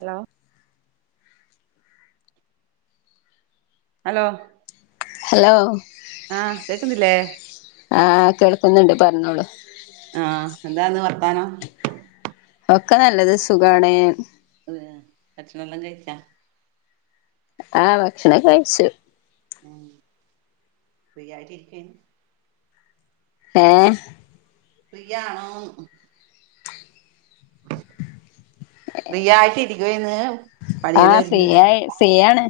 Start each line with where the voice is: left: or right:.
right: Hello hello
left: hello
right: ആഹ് കേക്കുന്നില്ലേ
left: ആഹ കേൾക്കുന്നുണ്ട് പറഞ്ഞോളൂ
right: ആഹ് എന്താന്ന് വർത്താനം
left: ഒക്കെ നല്ലത് സുഖാണ്
right: അതെയാ ഭക്ഷണം എല്ലാം കഴിച്ചാ
left: ആഹ് ഭക്ഷണവൊക്കെ കഴിച്ചു
right: ഉം ഫ്രീ ആയിട്ട് ഇരിക്കുവാരുന്നു
left: ഏ
right: ഫ്രീയാണോ ഫ്രീയായിട്ട് ഇരിക്കുവാണ്
left: ആഹ് ഫ്രീയാ ഫ്രീയാണ്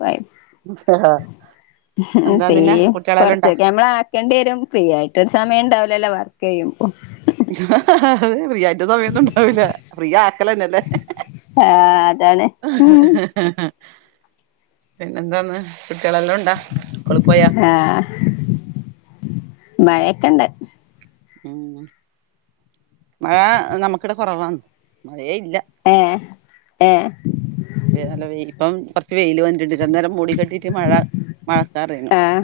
left: കോ
right: എന്താ നിന്നെ
left: ഫ്രീയ്
right: കുട്ടികളെല്ലാം ഉണ്ടോ
left: കുറച്ചൊക്കെ നമ്മള് ആ ക്കേണ്ടി വരും ഫ്രീ ആയിട്ട് ഒരു സമയം ഉണ്ടാവില്ലല്ലോ വർക്ക് ചെയ്യുമ്പോ
right: അത് റിയാ [unintelligible] ഉണ്ടാവില്ല ഫ്രീ ആക്കൽ തന്നെയല്ലേ
left: ആഹ് അതാണ് ഉം
right: പിന്നെന്താന്ന് കുട്ടികളെല്ലാം ഉണ്ടാ സ്കൂളിൽ പോയാ
left: മഴ ഒക്കെയുണ്ട്
right: ഉം മഴ നമ്മക്ക് ഇവിടെ കുറവാണ് മഴയേ ഇല്ല
left: ഏ ഏ
right: ഇവിടെ നല്ല വെയില് ഇപ്പം കുറച്ച് വെയിൽ വന്നിട്ടുണ്ട് ഇത്രയും നേരം മൂടി കെട്ടിയിട്ട് മഴ മഴക്കാറായിരുന്നു
left: ആഹ്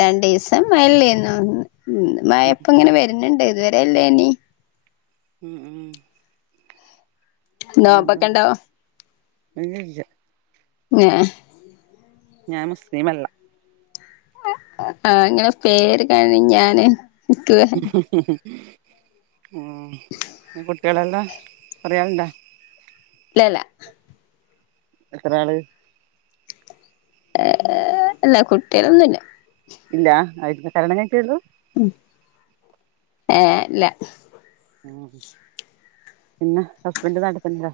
left: രണ്ട് ദിവസം മേളിലിരുന്നു മഴ
right: ഉം
left: ഇപ്പോ ഇങ്ങനെ വരുന്നുണ്ട് ഇതുവരെ ഇല്ലേനി
right: ഉം ഉം
left: നോമ്പൊക്കെ
right: പിന്നെന്താണ്
left: ഉണ്ടോ
right: ഒന്നുമില്ല
left: ങേ
right: ഞാൻ മുസ്ലിം അല്ല
left: ആഹ് അങ്ങനെ പേര് കാണി ഞാന് ഇക്ക്
right: [inaudible] ആഹ് പിന്നെ കുട്ടികളെല്ലാം എത്ര ആളുണ്ട്
left: ഇല്ല ഇല്ല
right: എത്ര ആള്
left: ഏ ഇല്ലാ കുട്ടികളൊന്നുമില്ല
right: ഇല്ല ആയിട്ടില്ല കല്യാണം കഴിച്ചതേ ഉള്ളൂ
left: ഉം ഏ ഇല്ല
right: ഉം പിന്നെ ഹസ്ബൻഡ് നാട്ടിൽ തന്നെയാ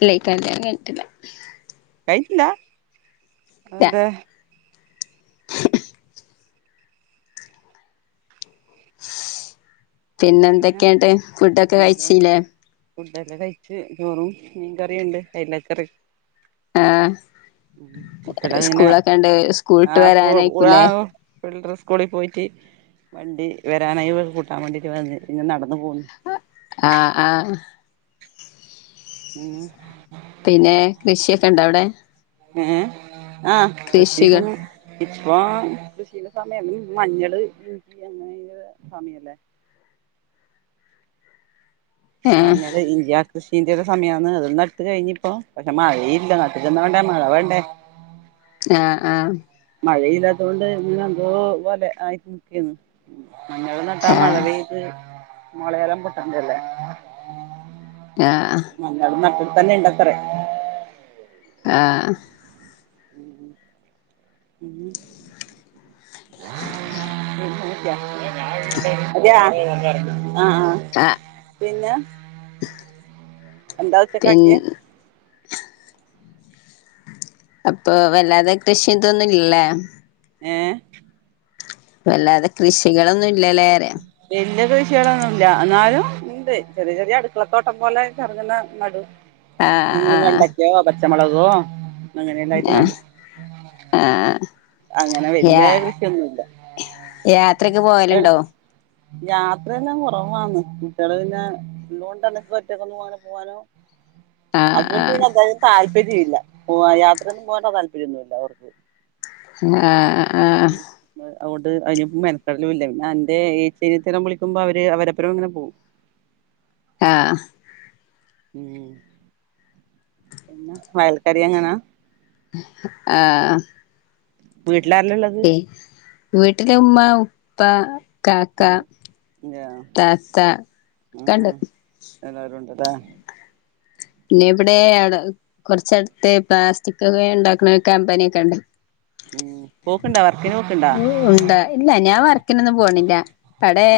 left: ഇല്ല കല്യാണം കഴിഞ്ഞിട്ടില്ല
right: കഴിഞ്ഞിട്ടില്ല
left: ഇല്ല
right: അതെന്തേ
left: പിന്നെ എന്തൊക്കെയുണ്ട് ഫുഡ് ഒക്കെ കഴിച്ചില്ലേ
right: ഫുഡൊക്കെ കഴിച്ച് ചോറും മീൻ കറിയുണ്ട് അയില കറി
left: ആ
right: കുട്ടികൾ ഇങ്ങനെ
left: സ്കൂളൊക്കെ ഉണ്ട്
right: ആ
left: സ്കൂളിട്ട്
right: സ്കൂൾ ആ
left: വരാനായിക്കൂലേ
right: [unintelligible] സ്കൂളിൽ പോയിട്ട് വണ്ടി വരാനായി കൂട്ടാൻ വേണ്ടിട്ട് വന്ന് പിന്നെ നടന്നു പോന്നു.
left: ആ ആ
right: ഉം
left: പിന്നെ കൃഷിയൊക്കെ ഇണ്ട അവിടെ?
right: ഏഹ് ആഹ്
left: കൃഷികൾ
right: [unintelligible] ഇപ്പൊ കൃഷീട് സമയം മഞ്ഞള് ഇഞ്ചി അങ്ങനെ സമയല്ലേ.
left: ആ
right: മഞ്ഞള് ഇഞ്ചി അഹ് കൃഷീന്റെ ഒക്കെ സമയാന്ന് അതൊന്നെടുത്ത് കഴിഞ്ഞി ഇപ്പൊ പക്ഷെ മഴ ഇല്ല നട്ടിരുന്നോണ്ടാ മഴ വേണ്ടേ. [inaudible]
left: ആഹ് ആഹ്
right: മഴ ഇല്ലാത്തോണ്ട് ഇനി എന്തോ പോലെ ആയിട്ട് നിക്കെന്നു മഞ്ഞൾ നട്ടാ
left: ആ
right: മഴ പെയ്ത് മുളയെല്ലാം പൊട്ടെണ്ടയല്ലേ.
left: ആഹ്
right: ഞങ്ങളും നട്ടിട് തന്നെ നേണ്ടത്തറേ
left: ആഹ്
right: ഉം [unintelligible] ആഹ
left: ആ
right: പിന്നെ എന്താ
left: പിൻ
right: ഉച്ചക്കാക്കിയ
left: അപ്പൊ വല്ലാതെ കൃഷി ഇതൊന്നും ഇല്ലേ
right: ഏഹ്
left: വല്ലാതെ കൃഷികളൊന്നും ഇല്ലലേ പറി
right: വല്യ കൃഷികളൊന്നും ഇല്ല എന്നാലും ഇണ്ട് ചെറിയ ചെറിയ അടുക്കളത്തോട്ടം പോലെ ചെറുതിന നടും. അങ്ങനെ
left: ആ
right: വെണ്ടക്കയോ, പച്ചമുളകോ, അങ്ങനെ എല്ലായിട്ട് നടും.
left: ഏഹ്
right: അങ്ങനെ വല്യ
left: യാ
right: കൃഷിയൊന്നുല്ല
left: യാത്രയ്ക്ക് പോകലുണ്ടോ?
right: യാത്രയെല്ലാം കൊറവാണ്. കുട്ടികള് പിന്നെ ഉള്ളോണ്ടെന്നക്ക് ഒറ്റക്ക്‌ ഒന്നും അങ്ങനെ പോവാനോ, [inaudible]
left: ആഹ്
right: ഹസ്ബന്റു
left: ആഹ്
right: പിന്നെ എന്തായാലും താല്പര്യം ഇല്ല പോയ യാത്രൊന്നും പോകാനെന്നും താല്പര്യൊന്നുല്ല അവർക്ക്.
left: ആഹ് ആഹ്
right: അതോകൊണ്ട് അയിനിപ്പം മനക്കെടലുല്ല ഇല്ല പിന്നെ അന്റെ ഏച്ചീനത്തരം വിളിക്കുമ്പം അവര് അവരപ്പരം അങ്ങനെ പോവും.
left: ആഹ്
right: ഉം പിന്നെ വേലക്കാരി എങ്ങനാ
left: ആഹ്
right: വീട്ടിലാരാ ഇള്ളത്?
left: പി വീട്ടില് ഉമ്മ ഉപ്പ കാക്ക
right: ഉം ആഹ്
left: താത്ത ഒക്കണ്ട്.
right: ആഹ് എല്ലാരും ഉണ്ട്ല്ലേ
left: പിന്നെ ഇവിടെ കൊറച്ചടുത്തെ പ്ലാസ്റ്റിക്കൊക്കെ ഉണ്ടാക്കണ കമ്പനി ഒക്കെ ഉണ്ട്.
right: ഉം പോക്കുണ്ടോ വർക്കിന് പോക്കുണ്ടോ?
left: ഉണ്ട് ഇല്ല ഞാൻ വർക്കിനൊന്നും പോണില്ല. ആടേ?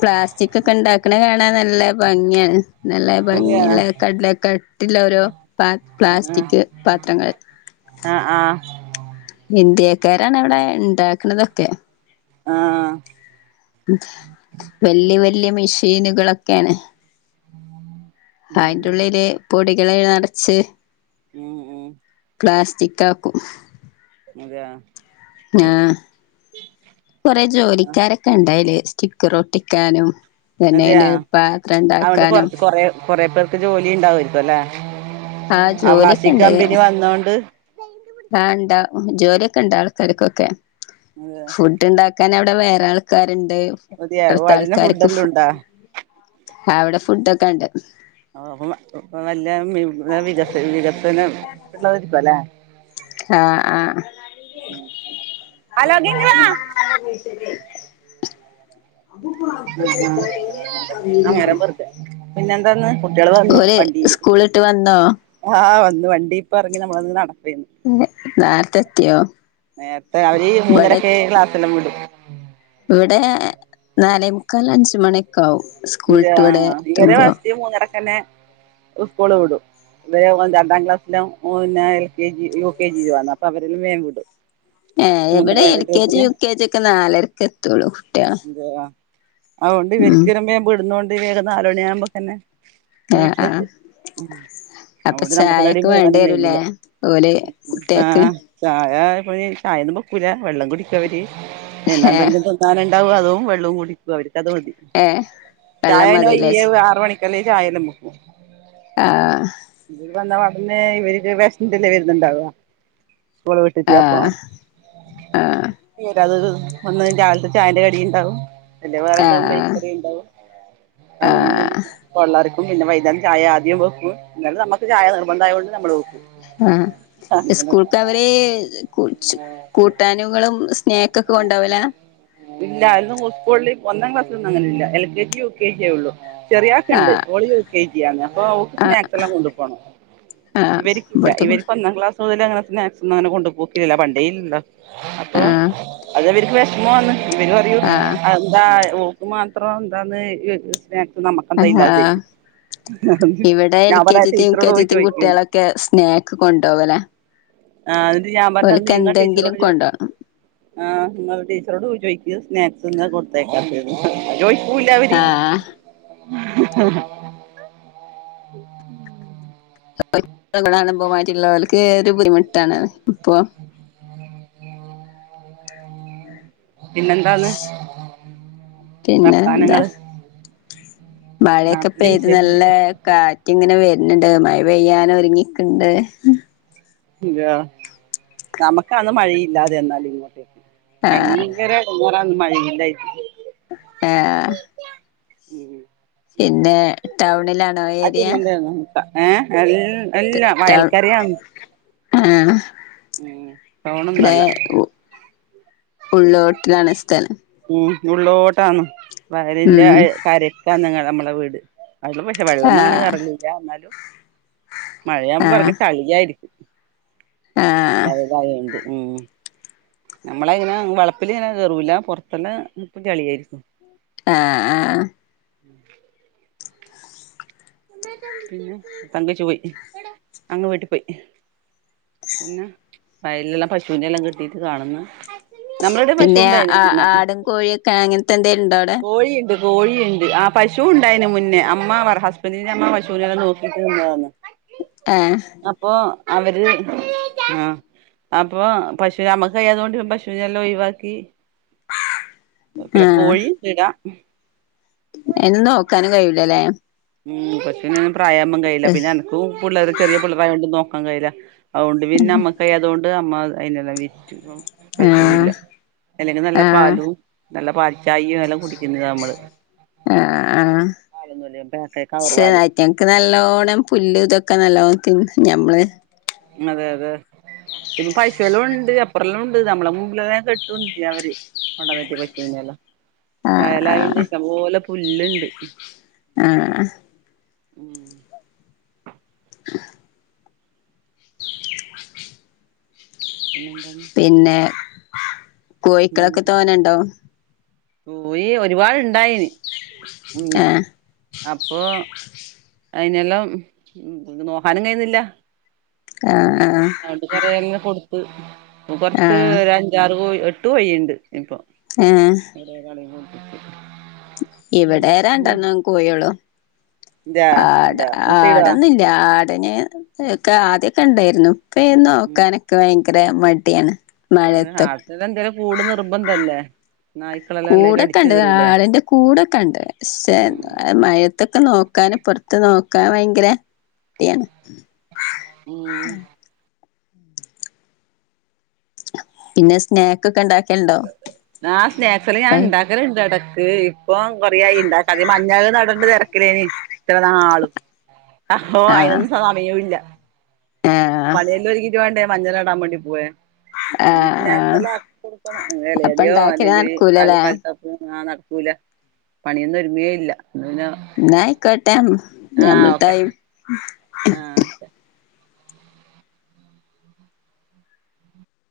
left: പ്ലാസ്റ്റിക് ഒക്കെ ഉണ്ടാക്കണ കാണാൻ നല്ല ഭംഗിയാണ്. നല്ല
right: അതെയ
left: ഭംഗിയുള്ള കടല കട്ടിലോരോ പാ പ്ലാസ്റ്റിക് പാത്രങ്ങൾ.
right: ആഹ് ആഹ്
left: ഇന്ത്യക്കാരാണ് അവിടെ ഇണ്ടാക്കണതൊക്കെ.
right: ആ.
left: വലിയ, വലിയ മെഷീനുകളൊക്കെയാണ്.
right: ഉ [unintelligible] [inaudible]
left: അയിന്റുള്ളില് പൊടികള് നറച്ച്
right: [inaudible]
left: പ്ലാസ്റ്റിക്കാക്കും.
right: അതെയാ.
left: ആ. കൊറെേ ജോലിക്കാരൊക്കെ ഉണ്ട് അയില് സ്റ്റിക്കർ ഒട്ടിക്കാനും പിന്നെ അയിൽ
right: അതെയാ
left: പാത്ര ഉണ്ടാക്കാനും
right: കൊറെ പേർക്ക് ജോലി ഉണ്ടാവായിരിക്കല്ലോ ആ,
left: ജോലിയൊക്കെ
right: പ്ലാസിറ്റി ക്
left: ഉണ്ട്
right: കമ്പനി വന്നൊണ്ട്
left: ആ, ഇണ്ടാ ജോലിയൊക്കെ ഉണ്ട് ആൾക്കാർക്കൊക്കെ.
right: അതെ.
left: ഫുഡ് ഉണ്ടാക്കാൻ അവിടെ വേറെ ആൾക്കാരുണ്ട്.
right: അതിയ
left: അടുത്ത
right: വടിന [unintelligible] ഫുഡ്
left: ആൾക്കാർക്ക്
right: എല്ലാം ഉണ്ടോ
left: അവിടെ ഫുഡ് ഒക്കെ ഉണ്ട്.
right: ആ, കൊള്ളാം. നല്ല വികസനംള്ളതരിക്കുംല്ലേ.
left: ആ ആ
right: അല്ലകി വ [unintelligible]
left: നല്ല പോഴസരി [unintelligible]
right: ആ, ആ, ആ. മരം മുറിക്കാ പിന്നെ എന്താന്ന്. കുട്ടികള് വന്നു
left: ഓര്
right: വണ്ടിയില്.
left: സ്കൂളിട്ട് വന്നോ
right: ആ, വന്നു വണ്ടി ഇപ്പ ഇറങ്ങി നമ്മളന്ന് നടകേനും.
left: നേരത്തെ എത്തിയോ
right: നേരത്തെ അവര്
left: ഇവിടെ
right: മൂന്നരക്കെ ക്ലാസ്ല്ലാം വിടും.
left: ഇവിടെ നാലേ മുക്കാൽ അഞ്ച മണിയൊക്കെ ആകും.
right: [unintelligible] ഇവരെ വസ്തി മൂന്നരക്കന്നെ സ്കൂൾ വിടും. ദേ, ഒന്, രണ്ടാം ക്ലാസ്സില, ഓൻ പിന്നെ L K G, U K ജിലാണ്. അപ്പോ അവരെ വേഗം വിടും.
left: ഏ, ഇവിടെ എൽ
right: മൂന്നര
left: കെ ജി,
right: ട്രിപ്പിന്
left: യു കെ ജി ഒക്കെ നാലരക്ക് എത്തുള്ളൂ. കുട്ടി
right: അതെയ, അതുകൊണ്ട് ഇവരിക്കരുമ്പോ വിടുന്നോണ്ട് വേഗം നാല മണിയ ആവുമ്പോക്കന്നെ
left: ആഹ് ആഹ്
right: വീട്ടിലത്തും.
left: അപ്പൊ
right: അവിടെ നമ്മുക്ക് എവിടെ
left: ചായൊക്കെ വേണ്ടി
right: പോവാനും
left: വരൂലേ
right: കഴിഞ്ഞില്ല.
left: ഓല്
right: ഉം, അ.
left: കുട്ടികൾക്ക്
right: ചായ, ഇ ചായൊന്നും വെക്കുല വെള്ളം കുടിക്കവര് പിന്നെ
left: ഏഹ്
right: എന്തെങ്കിലും തിന്നും ഞാന ഉണ്ടാവും. അതും വെള്ളവും കുടിക്കും. അവർക്കത് മതി.
left: ഏ.
right: ചായ, ഈ ആറ മണിക്കല്ലേ, ചായലും മുക്കും
left: ആ.
right: ഇ വന്ന വടന്ന് ഇവർക്ക് വിഷില്ല വരുന്നുണ്ടാവവാ സ്കൂള് വിട്ടിട്ട് അപ്പൊ
left: ആഹ്
right: [unintelligible] വരാത [unintelligible] വന്ന രാവിലത്തെ ചായന്റെ കടിയുണ്ടാവും. അല്ലെങ്കിൽ വേറെ എന്താ
left: ആഹ്
right: ബേക്കറി ഉണ്ടാവും. അങ്ങനെന്നു
left: ആഹ്
right: ണ്ട്. കൊള്ളറക്കും. പിന്നെ വൈകുന്നേരം ചായ ആദ്യം വെക്കും, എന്നാൽ നമുക്ക് ചായ നിർബന്ധമായത് കൊണ്ട് നമ്മൾ വെക്കും.
left: ആ,
right: അങ്ങനെ
left: സ്കൂൾക്ക് അവരെ കൂട്ടാനുകളും സ്നേക്കൊക്കെ കൊണ്ടാവല.
right: ഇല്ലാ, ഇന്ന് സ്കൂളിൽ ഒന്നാം ക്ലാസ്സിൽ ഒന്നും അങ്ങനെ ഇല്ല. L K G, U K ജിയേ ഉള്ളൂ. ചെറിയ ആക്ക് ഇണ്ട്.
left: ആഹ്
right: ഓൾ യുകെജി ആണ്. അപ്പോ ഓക്ക്
left: ആഹ്
right: സ്നാക്സ് എല്ലാം കൊണ്ടു പോണം.
left: ആഹ്
right: ഇവർക്കില്ല.
left: ഇവിടുത്തെ കു
right: ഇവർക്ക് ഒന്നാം ക്ലാസ് മുതൽ അങ്ങനെ സ്നാക്സ് ഒന്നും അങ്ങനെ കൊണ്ടുപോക്കില്ല. പണ്ടേഇല്ല.
left: ആഹ്
right: അതവർക്ക് വിഷമണ്. ഇവര് പറയും
left: ആഹ്
right: ആ എന്താ ഓക്ക് മാത്രം എന്താന്ന് സ്നക് നമ്മുക്കെന്താല്ലാതെ
left: ഇവടെ എൽ കെ ജിത്തെം യു കെ
right: പോയി
left: ജിത്തും
right: ചോദിക്കുന്ന്
left: കുട്ടികളൊക്കെ സ്നാക്ക് കൊണ്ടോവെല
right: ആ എന്നിട്ട് ഞാൻ പറഞ്ഞ്
left: ഓൽക്കെന്തെങ്കിലും കൊണ്ടോണം
right: ആഹ് ഇങ്ങള് ടീച്ചറോട് പോയി ചോയിക്ക് സ്നാക്സെന്താ കൊടുത്തയക്കാത്തേന്ന് ചോയിക്കൂല്ലവര്
left: ആഹ് [unintelligible] കാണുമ്പോ ബാക്കിയിള്ളോർക്ക് ഒരു ബുദ്ധിമുട്ടാണ് അപ്പൊ,
right: പിന്നെന്താന്ന്
left: പിന്നെ എന്താ
right: വർത്താനങ്ങള്
left: മഴയൊക്കെ
right: നാട്ടിലെ
left: പെയ്ത് നല്ല
right: വിശേഷങ്ങള്
left: കാറ്റ്ങ്ങനെ വെര്ന്ണ്ട് മഴ പെയ്യാനൊരുങ്ങിക്ക്ണ്ട്
right: ഇണ്ടോ? നമുക്കാന്ന് മഴയില്ലാതെയെന്നാല്ള്ളത്
left: ആഹ്
right: ഭയങ്കര എടങ്ങേറാന്ന് മഴയില്ലേറ്റ്
left: ആഹ് പിന്നെ ടൗണിലാണോ ഏരിയ?
right: ഏഹേ? എൽ എല്ലാ വയൽക്കരെയാന്ന്
left: ആണ് ഇബടെ
right: ടൗണൊന്നല്ല
left: ഉള്ളോട്ടിലാണ് സ്ഥലം
right: ഉം ഉള്ളോട്ടാന്ന് വയല്ൻ്റെ
left: ഉം
right: കരക്കാന്ന് നമ്മളെ വീട് [unintelligible] ഇല്ല്യ വെള്ളൊന്നും അങ്ങനെ
left: ആഹ്
right: കേറലില്ല ഇന്നാലും മഴയാമ്പോ
left: ആഹ്
right: നിറച്ച് ചളിയായിരിക്കും
left: ആഹ്
right: വയലായോണ്ട് ഉം നമ്മളയ്നാ വളപ്പിലിങ്ങനെ കേറൂല പെറത്തെല്ലാം ചളിയായിരിക്കും
left: ആഹ് ആഹ്
right: പിന്നെ പിന്നെ വയല്ള്ള പശുനെല്ലാം കേട്ടീട്ട് കാണ്ന്ന് നമ്മള്ടെ
left: പിന്നെ
right: പശുണ്ടായിന്
left: ആ
right: മുന്നേ
left: ആടും കോഴിയൊക്കെ അങ്ങനത്തെ എന്തേലും ഉണ്ടോ അവിടെ?
right: കോഴീണ്ട് കോഴിയ്ണ്ട് ആ പശുണ്ടായിന് മുന്നേ അമ്മ അവർ ഹ സ്ബൻഡിന്റമ്മ പശൂനെല്ലം നോക്കീട്ട്
left: ഏഹ്
right: അപ്പൊ അവര് ആഹ് അപ്പൊ പശുവി അമ്മക്ക് വയ്യാതൊണ്ട് പശുനെല്ലാം ഒഴിവാക്കി പിന്നെ
left: ആഹ്
right: പോയി ഇടാ
left: അയിനെന്നു നോക്കാനും കയ്യൂലല്ലേ?
right: ഉം പശൂനെയൊന്നും പ്രായാവുമ്പോ കയ്യുല്ല
left: ആഹ്
right: പിന്നെനക്കും പിള്ളേറ് ചെറിയ പിള്ളറായോണ്ട് നോക്കാൻ കയ്യൂല്ല അഹൊണ്ട് പിന്നമ്മക്കയാത്തോണ്ട് അമ്മ അയിനെല്ലാം വിറ്റു പശുല്ല അല്ലെങ്കി നല്ല
left: ആഹ്
right: പാലും, നല്ല പാൽച്ചായയും എല്ലാം കുടിക്കുന്നതാ നമ്മള് പാലും കൊതിയോണ്ട
left: പക്ഷേ അയിറ്റങ്ങക്ക് നല്ലോണ്ണം പുല്ല് ഇതൊക്കെ നല്ലോണം തിന്ന ഞമ്മള്
right: അതെ അതെ പിന്ന പശുവെല്ലുണ്ട് അപ്പുറല്ലുണ്ട് നമ്മളെ മുമ്പിലെല്ല കെട്ടും ചെയ്യ അവര് കൊണ്ടന്നിട്ട് പശൂനെല്ലം
left: ആഹ്
right: വയലായോണ്ട്
left: ആഹ്
right: ഇഷ്ടം പോലെ പുല്ല്ണ്ട്
left: ആഹ്
right: ഉം
left: [inaudible]
right: പിന്നെന്താണ്
left: പിന്നെ കോഴിക്കളൊക്കെ തോനണ്ടോ?
right: കോഴി ഒരുപാട്ണ്ടായിനി പിന്നെ
left: ആഹ്
right: അപ്പൊ അയിനെല്ലാം നോക്കാനും കഴിയുന്നില്ല
left: ആഹ്
right: അതൊണ്ട് കൊറേല്ലം കൊടുത്ത് ഇപ്പം കൊറച്ച്
left: ആഹ്
right: ഒരു അഞ്ചാറ് കോയി എട്ട് കോയിണ്ട് ഇപ്പൊ.
left: ആഹ്
right: [unintelligible]
left: ഇവിടെ രണ്ടെണ്ണം കോഴിള്ളൂ
right: ഇതാ
left: ആട
right: എന്താ മുട്ടയിടോ
left: ആടന്നി ആടിന്, ഒക്കെ, ആദ്യൊക്കെ, ണ്ടായിര്ന്നു ഇപ്പോൾ അതിനെ
right: ഉം
left: നോക്കാന്. ക്ക് ഭയങ്കര മടിയാണ്.
right: അതെ,
left: മഴയത്തൊക്കെ
right: ആട്ടിന് എന്തേലും കൂട് നിർബന്ധല്ലേ? നായ്
left: കൂടൊക്കെണ്ട് ആടിന്റെ കൂടൊക്കെണ്ട് പക്ഷെ
right: ഉം
left: മഴ ഇത്തൊക്കെ നോക്കാന്, പുറത്ത് നോക്കാൻ ഭയങ്കര മടിയാണ്.
right: ഉം
left: പിന്നെ, സ്നാക്ക് ഒക്കെ ഉണ്ടാക്കൽ ണ്ടോ?
right: ഉണ്ടാകാറുണ്ട് ഇടക്ക്. ഇപ്പൊ കൊറെയായി ഇണ്ടാക്കാത്തെ ഈ മഞ്ഞൾ നട. തിരക്കിലേനി ഇത്ര നാളും. അപ്പോ
left: ആഹ്
right: അയിനൊന്നും സമയൂല്ല.
left: ആഹ്
right: പണിയെല്ലാം ഒരുക്കിട്ട് വേണ്ടേ. മഞ്ഞൾ നടാൻ വേണ്ടി പോവാൻ. പിന്നെ സ്നാക്ക്
left: ആഹ്
right: സെല്ലം ആക്കി കൊടുക്കണം.
left: അപ്പൊ
right: ഇലയടയോ,
left: ഉണ്ടാക്കല്
right: അല്ലെങ്കിൽ അൽ
left: നടക്കൂലല്ലേ
right: കൽത്ത ആഹ്‌, നടക്കൂല. പണിയൊന്നും ഒരുങ്ങ്വേ ഇല്ല. പിന്ന
left: ന്നാ, ആയിക്കോട്ടെ. ഞമ്മള് തായി.
right: ആഹ്